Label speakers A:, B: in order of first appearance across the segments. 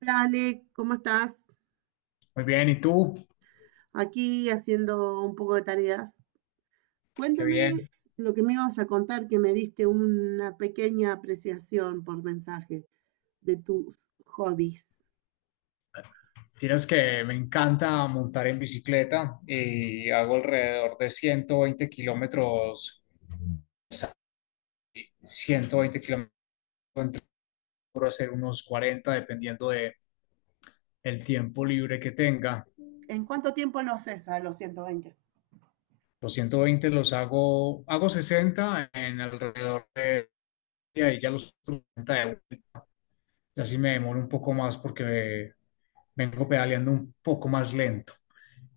A: Hola Ale, ¿cómo estás?
B: Muy bien, ¿y tú?
A: Aquí haciendo un poco de tareas.
B: Qué
A: Cuéntame
B: bien.
A: lo que me ibas a contar, que me diste una pequeña apreciación por mensaje de tus hobbies.
B: Tienes que me encanta montar en bicicleta y hago alrededor de 120 kilómetros, 120 kilómetros entre ser unos 40 dependiendo de el tiempo libre que tenga.
A: ¿En cuánto tiempo lo haces a los 120?
B: Los 120 los hago 60 en alrededor de día y ya los 30 de vuelta. Y así me demoro un poco más porque vengo pedaleando un poco más lento.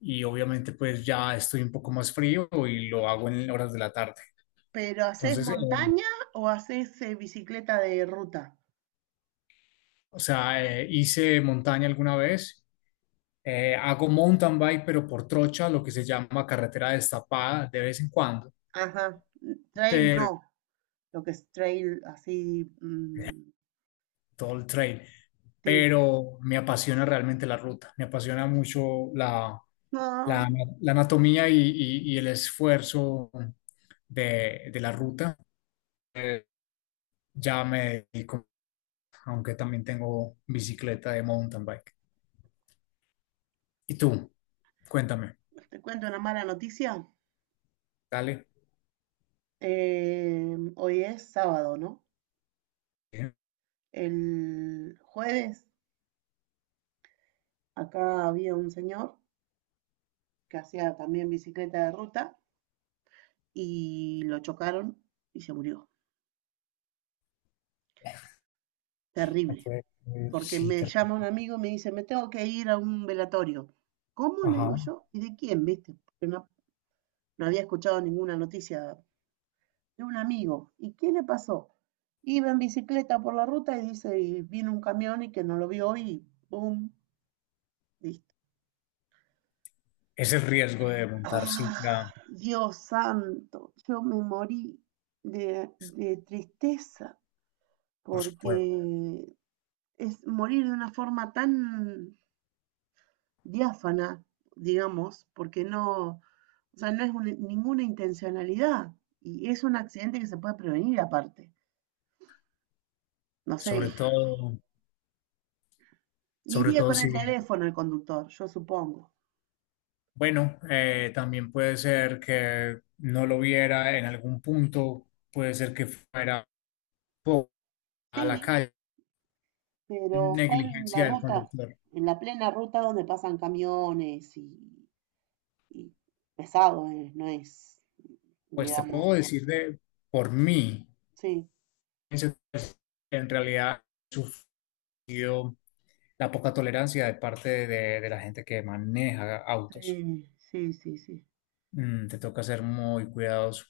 B: Y obviamente pues ya estoy un poco más frío y lo hago en horas de la tarde.
A: ¿Pero haces
B: Entonces,
A: montaña o haces bicicleta de ruta?
B: o sea, hice montaña alguna vez, hago mountain bike, pero por trocha, lo que se llama carretera destapada de vez en cuando,
A: Ajá, mm, trail no,
B: pero
A: lo que es trail así, mm,
B: todo el trail.
A: sí.
B: Pero me apasiona realmente la ruta, me apasiona mucho
A: No,
B: la, la anatomía, y el esfuerzo de la ruta. Eh, ya me dedico, aunque también tengo bicicleta de mountain bike. ¿Y tú? Cuéntame,
A: te cuento una mala noticia.
B: dale.
A: Hoy es sábado, ¿no? El jueves acá había un señor que hacía también bicicleta de ruta y lo chocaron y se murió.
B: No
A: Terrible.
B: fue,
A: Porque
B: sí,
A: me llama un amigo y me dice, me tengo que ir a un velatorio. ¿Cómo? Le digo
B: ajá.
A: yo. ¿Y de quién, viste? Porque no, no había escuchado ninguna noticia de un amigo. ¿Y qué le pasó? Iba en bicicleta por la ruta y dice, y vino un camión y que no lo vio y ¡pum! Listo.
B: Es el riesgo de montar
A: Ah,
B: cicla,
A: Dios santo, yo me morí de tristeza
B: por
A: porque
B: supuesto.
A: es morir de una forma tan diáfana, digamos, porque no, o sea, no es un- ninguna intencionalidad y es un accidente que se puede prevenir aparte. No sé,
B: Sobre todo, sobre
A: iría
B: todo
A: con el
B: si,
A: teléfono el conductor, yo supongo.
B: bueno, también puede ser que no lo viera en algún punto, puede ser que fuera po- a la
A: Sí,
B: calle,
A: pero fue en la
B: negligencia del
A: ruta,
B: conductor.
A: en la plena ruta donde pasan camiones y pesado, no es,
B: Pues te
A: digamos,
B: puedo decir de por mí.
A: sí.
B: En realidad, la poca tolerancia de parte de la gente que maneja autos.
A: Sí, sí, sí, sí.
B: Te toca ser muy cuidadoso.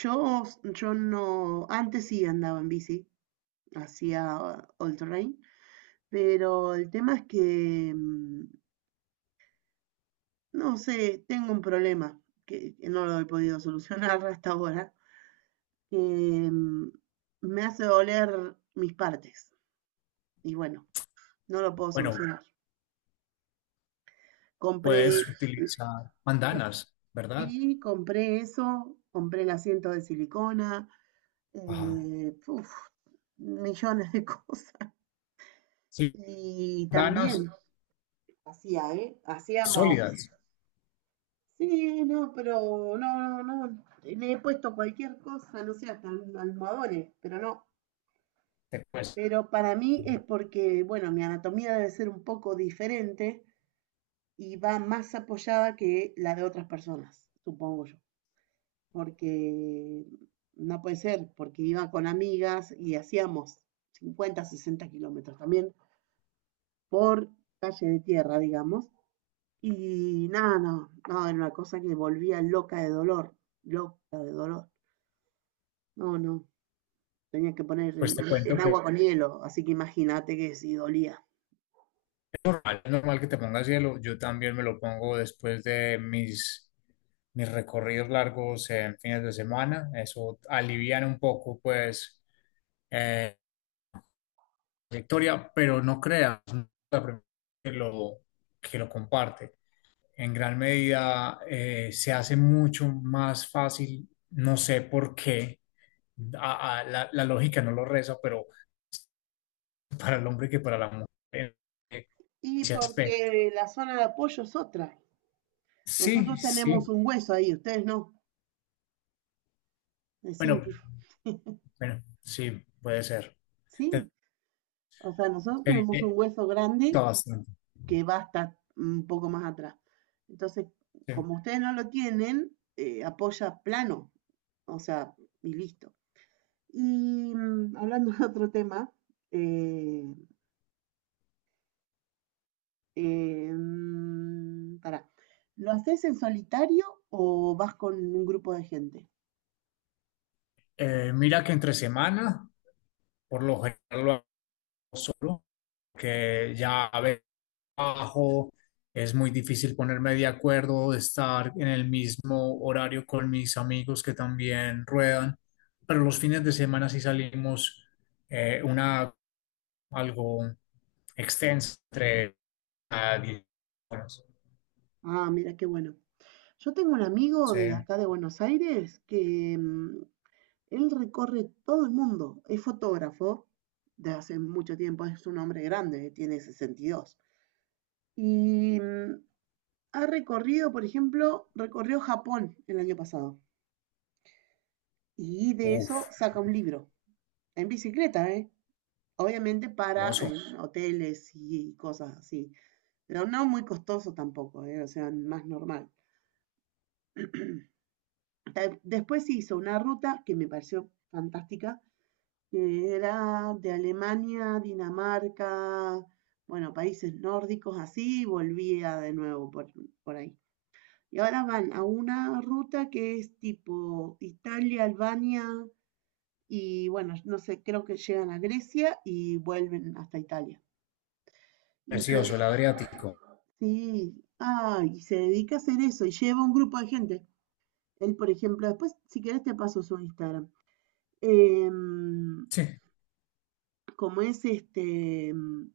A: Yo, yo no, antes sí andaba en bici, hacía all terrain, pero el tema es que, mm, no sé, tengo un problema que no lo he podido solucionar hasta ahora, que mm, me hace doler mis partes. Y bueno, no lo puedo
B: Bueno,
A: solucionar. Compré,
B: puedes utilizar bandanas, ¿verdad?
A: sí, compré eso, compré el asiento de silicona,
B: Ajá.
A: puf, millones de cosas.
B: Sí,
A: Y
B: bandanas
A: también hacía, ¿eh? Hacíamos,
B: sólidas.
A: sí, no, pero no, no, no, le he puesto cualquier cosa, no sé, hasta almohadones, pero no.
B: Te cues-
A: Pero para mí es porque, bueno, mi anatomía debe ser un poco diferente y va más apoyada que la de otras personas, supongo yo. Porque no puede ser, porque iba con amigas y hacíamos 50, 60 kilómetros también por calle de tierra, digamos. Y nada, no, no, era una cosa que volvía loca de dolor, loca de dolor. No, no, tenía que poner
B: pues te cuento
A: en
B: que
A: agua con hielo, así que imagínate que si dolía.
B: es normal que te pongas hielo. Yo también me lo pongo después de mis recorridos largos en fines de semana. Eso alivian un poco, pues eh, trayectoria, pero no creas, no es la primera que lo, que lo comparte. En gran medida, se hace mucho más fácil, no sé por qué, la lógica no lo reza, pero para el hombre que para la mujer en
A: Y
B: ese aspecto.
A: porque la zona de apoyo es otra.
B: Sí,
A: Nosotros tenemos
B: sí,
A: un hueso ahí, ustedes no, es simple.
B: bueno, bueno, sí, puede ser. Eh,
A: Sí, o sea, nosotros
B: eh,
A: tenemos un
B: está
A: hueso grande
B: bastante.
A: que va hasta un poco más atrás. Entonces,
B: Sí.
A: como ustedes no lo tienen, apoya plano, o sea, y listo. Y mm, hablando de otro tema, eh, mm, pará, ¿lo haces en solitario o vas con un grupo de gente?
B: Mira que entre semana, por lo general lo hago solo, que ya a veces trabajo, es muy difícil ponerme de acuerdo, de estar en el mismo horario con mis amigos que también ruedan, pero los fines de semana sí salimos, una, algo extensa, entre a 10 horas.
A: Ah, mira, qué bueno. Yo tengo un amigo
B: Sí,
A: de acá de Buenos Aires que mm, él recorre todo el mundo, es fotógrafo de hace mucho tiempo, es un hombre grande, tiene 62 y mm, ha recorrido, por ejemplo, recorrió Japón el año pasado. Y de eso
B: uf,
A: saca un libro, en bicicleta, ¿eh? Obviamente para
B: hermoso,
A: hoteles y cosas así, pero no muy costoso tampoco, ¿eh? O sea, más normal. Después hizo una ruta que me pareció fantástica, que era de Alemania, Dinamarca, bueno, países nórdicos así, y volvía de nuevo por ahí. Y ahora van a una ruta que es tipo Italia, Albania y bueno, no sé, creo que llegan a Grecia y vuelven hasta Italia. Y se,
B: precioso, el Adriático.
A: sí, ah, y se dedica a hacer eso y lleva un grupo de gente. Él, por ejemplo, después, si querés, te paso su Instagram. Em,
B: Sí,
A: como es este, em,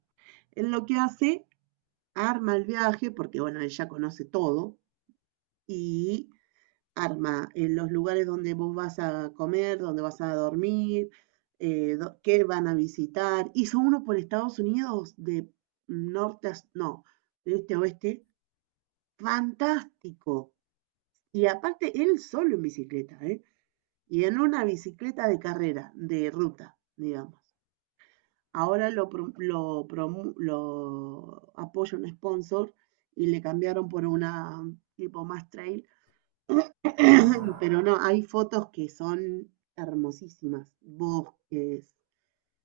A: él lo que hace arma el viaje, porque bueno, él ya conoce todo, y arma en los lugares donde vos vas a comer, donde vas a dormir, qué van a visitar. Hizo uno por Estados Unidos de norte a, no, de este a oeste, fantástico. Y aparte, él solo en bicicleta, ¿eh? Y en una bicicleta de carrera, de ruta, digamos. Ahora lo apoya un sponsor y le cambiaron por una mm, tipo más trail. Pero no, hay fotos que son hermosísimas. Bosques,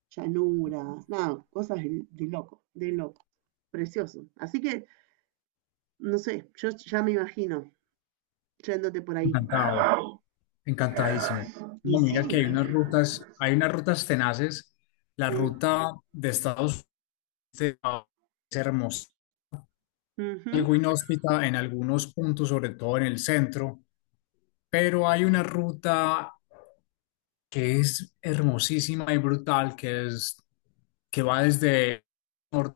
A: llanuras, nada, cosas de loco, de loco. Precioso. Así que, no sé, yo ya me imagino yéndote por ahí.
B: encantado, encantadísimo.
A: Y
B: No, mira
A: sí,
B: que hay unas rutas tenaces. La
A: mm,
B: ruta de Estados Unidos es hermosa,
A: ujú,
B: algo inhóspita en algunos puntos, sobre todo en el centro, pero hay una ruta que es hermosísima y brutal, que es que va desde nor-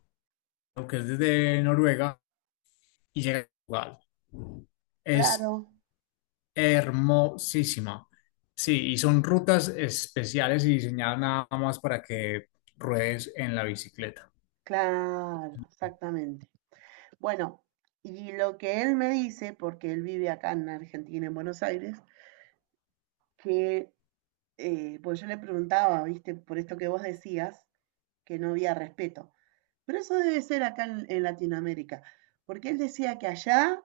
B: que es desde Noruega y llega a Portugal. Es
A: claro,
B: hermosísima. Sí, y son rutas especiales y diseñadas nada más para que ruedes en la bicicleta.
A: claro, exactamente. Bueno, y lo que él me dice, porque él vive acá en Argentina, en Buenos Aires, que, pues yo le preguntaba, viste, por esto que vos decías, que no había respeto. Pero eso debe ser acá en Latinoamérica, porque él decía que allá,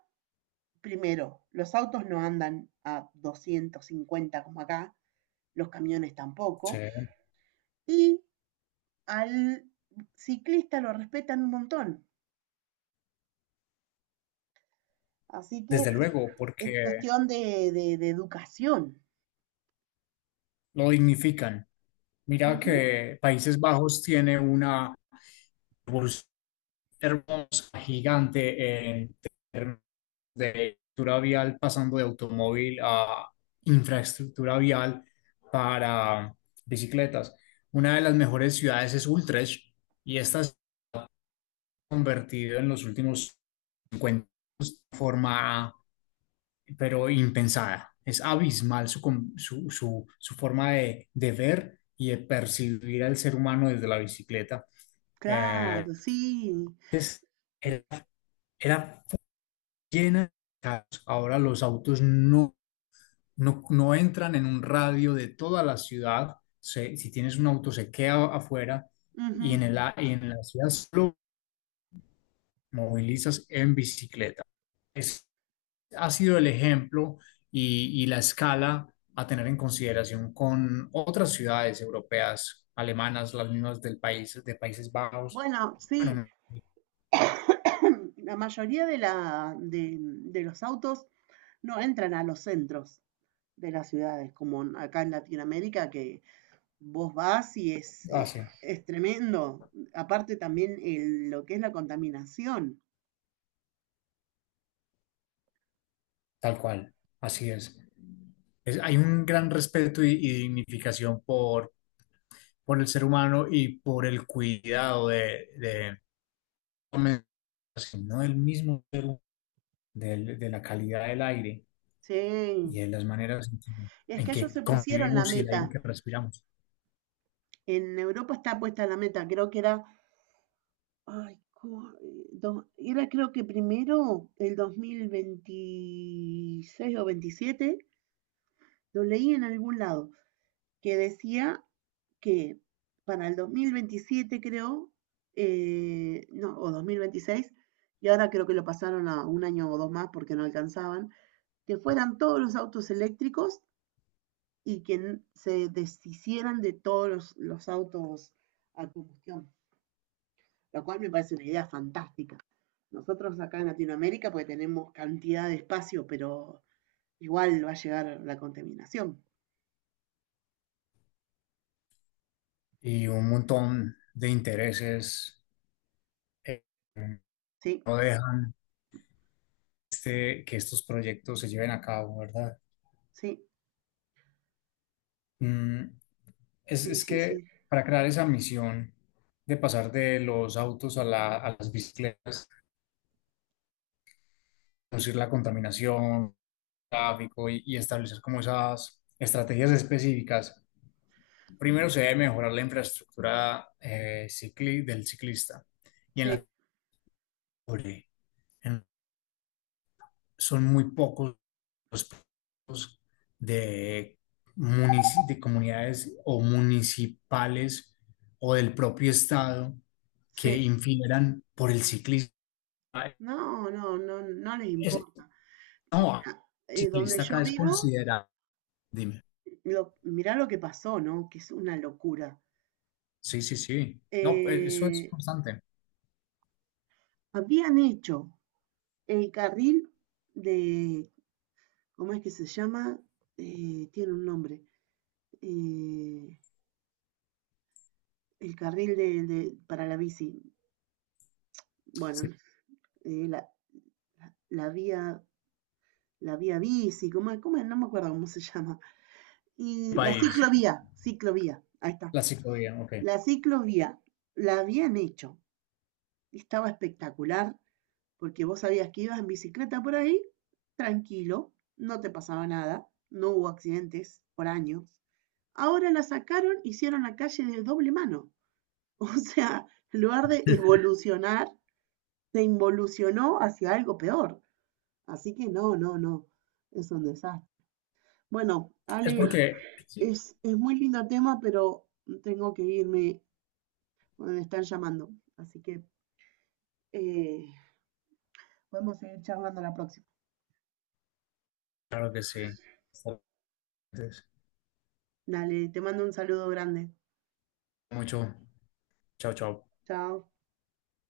A: primero, los autos no andan a 250 como acá, los camiones
B: Sí,
A: tampoco, y al ciclista lo respetan un montón. Así que
B: desde luego,
A: es
B: porque
A: cuestión de, de educación.
B: lo dignifican. Mira
A: Ujú.
B: que Países Bajos tiene una hermosa, gigante en términos de infraestructura vial, pasando de automóvil a infraestructura vial para bicicletas. Una de las mejores ciudades es Utrecht y esta se ha convertido en los últimos 50 años de forma, pero impensada. Es abismal su, su, su forma de ver y de percibir al ser humano desde la bicicleta. Eh,
A: Claro, sí.
B: es- era, era llena de carros. Ahora los autos no entran en un radio de toda la ciudad. Si tienes un auto, se queda afuera y
A: Ujú.
B: y en la ciudad solo movilizas en bicicleta. Es, ha sido el ejemplo y la escala a tener en consideración con otras ciudades europeas, alemanas, las mismas del país, de Países Bajos.
A: Bueno, sí,
B: Bueno,
A: la mayoría de, la, de los autos no entran a los centros de las ciudades, como acá en Latinoamérica, que vos vas y
B: así.
A: es tremendo. Aparte también lo que es la contaminación.
B: Tal cual, así es. Hay un gran respeto y dignificación por el ser humano y por el cuidado de no del mismo, de la calidad del aire
A: Sí,
B: y de las maneras
A: es que
B: en
A: ellos
B: que
A: se pusieron la
B: convivimos y el aire
A: meta.
B: que respiramos.
A: En Europa está puesta la meta, creo que era era creo que primero el 2026 o 27, lo leí en algún lado, que decía que para el 2027 creo, no, o 2026, y ahora creo que lo pasaron a un año o dos más porque no alcanzaban, que fueran todos los autos eléctricos y que se deshicieran de todos los autos a combustión. Lo cual me parece una idea fantástica. Nosotros acá en Latinoamérica pues tenemos cantidad de espacio, pero igual va a llegar la contaminación.
B: Y un montón de intereses eh,
A: Sí,
B: no dejan de que estos proyectos se lleven a cabo, ¿verdad?
A: sí,
B: Mm, Es,
A: sí,
B: es
A: sí,
B: que
A: sí,
B: para crear esa misión de pasar de los autos a, a las bicicletas, reducir la contaminación, tráfico y establecer como esas estrategias específicas, primero se debe mejorar la infraestructura, del ciclista. Y en
A: sí,
B: la en- son muy pocos los puntos de, de comunidades o municipales o del propio estado que
A: sí.
B: infieran por el ciclismo.
A: No, no, no, no les
B: Es,
A: importa.
B: no, el
A: Mira, donde
B: ciclista
A: yo
B: acá es
A: vivo,
B: considerado. Dime.
A: lo, mirá lo que pasó, ¿no? Que es una locura.
B: Sí, sí, sí. No, eso es
A: Eh,
B: constante.
A: habían hecho el carril de, ¿cómo es que se llama? Tiene un nombre. Eh, el carril de, para la bici,
B: Sí.
A: bueno, eh, la, la- la vía, la vía bici, ¿cómo, es? ¿Cómo No me acuerdo cómo se llama. Y la
B: País,
A: ciclovía, ciclovía, ahí está.
B: la ciclovía, ok.
A: La ciclovía la habían hecho, estaba espectacular, porque vos sabías que ibas en bicicleta por ahí, tranquilo, no te pasaba nada, no hubo accidentes por años. Ahora la sacaron, hicieron la calle de doble mano. O sea, en lugar de evolucionar, se involucionó hacia algo peor. Así que no, no, no, es un desastre. Bueno,
B: Es
A: Ale,
B: porque, sí,
A: es muy lindo tema, pero tengo que irme, me están llamando. Así que eh, podemos seguir charlando la próxima.
B: claro que sí.
A: Dale, te mando un saludo grande.
B: Mucho. Chao, chao.
A: Chao.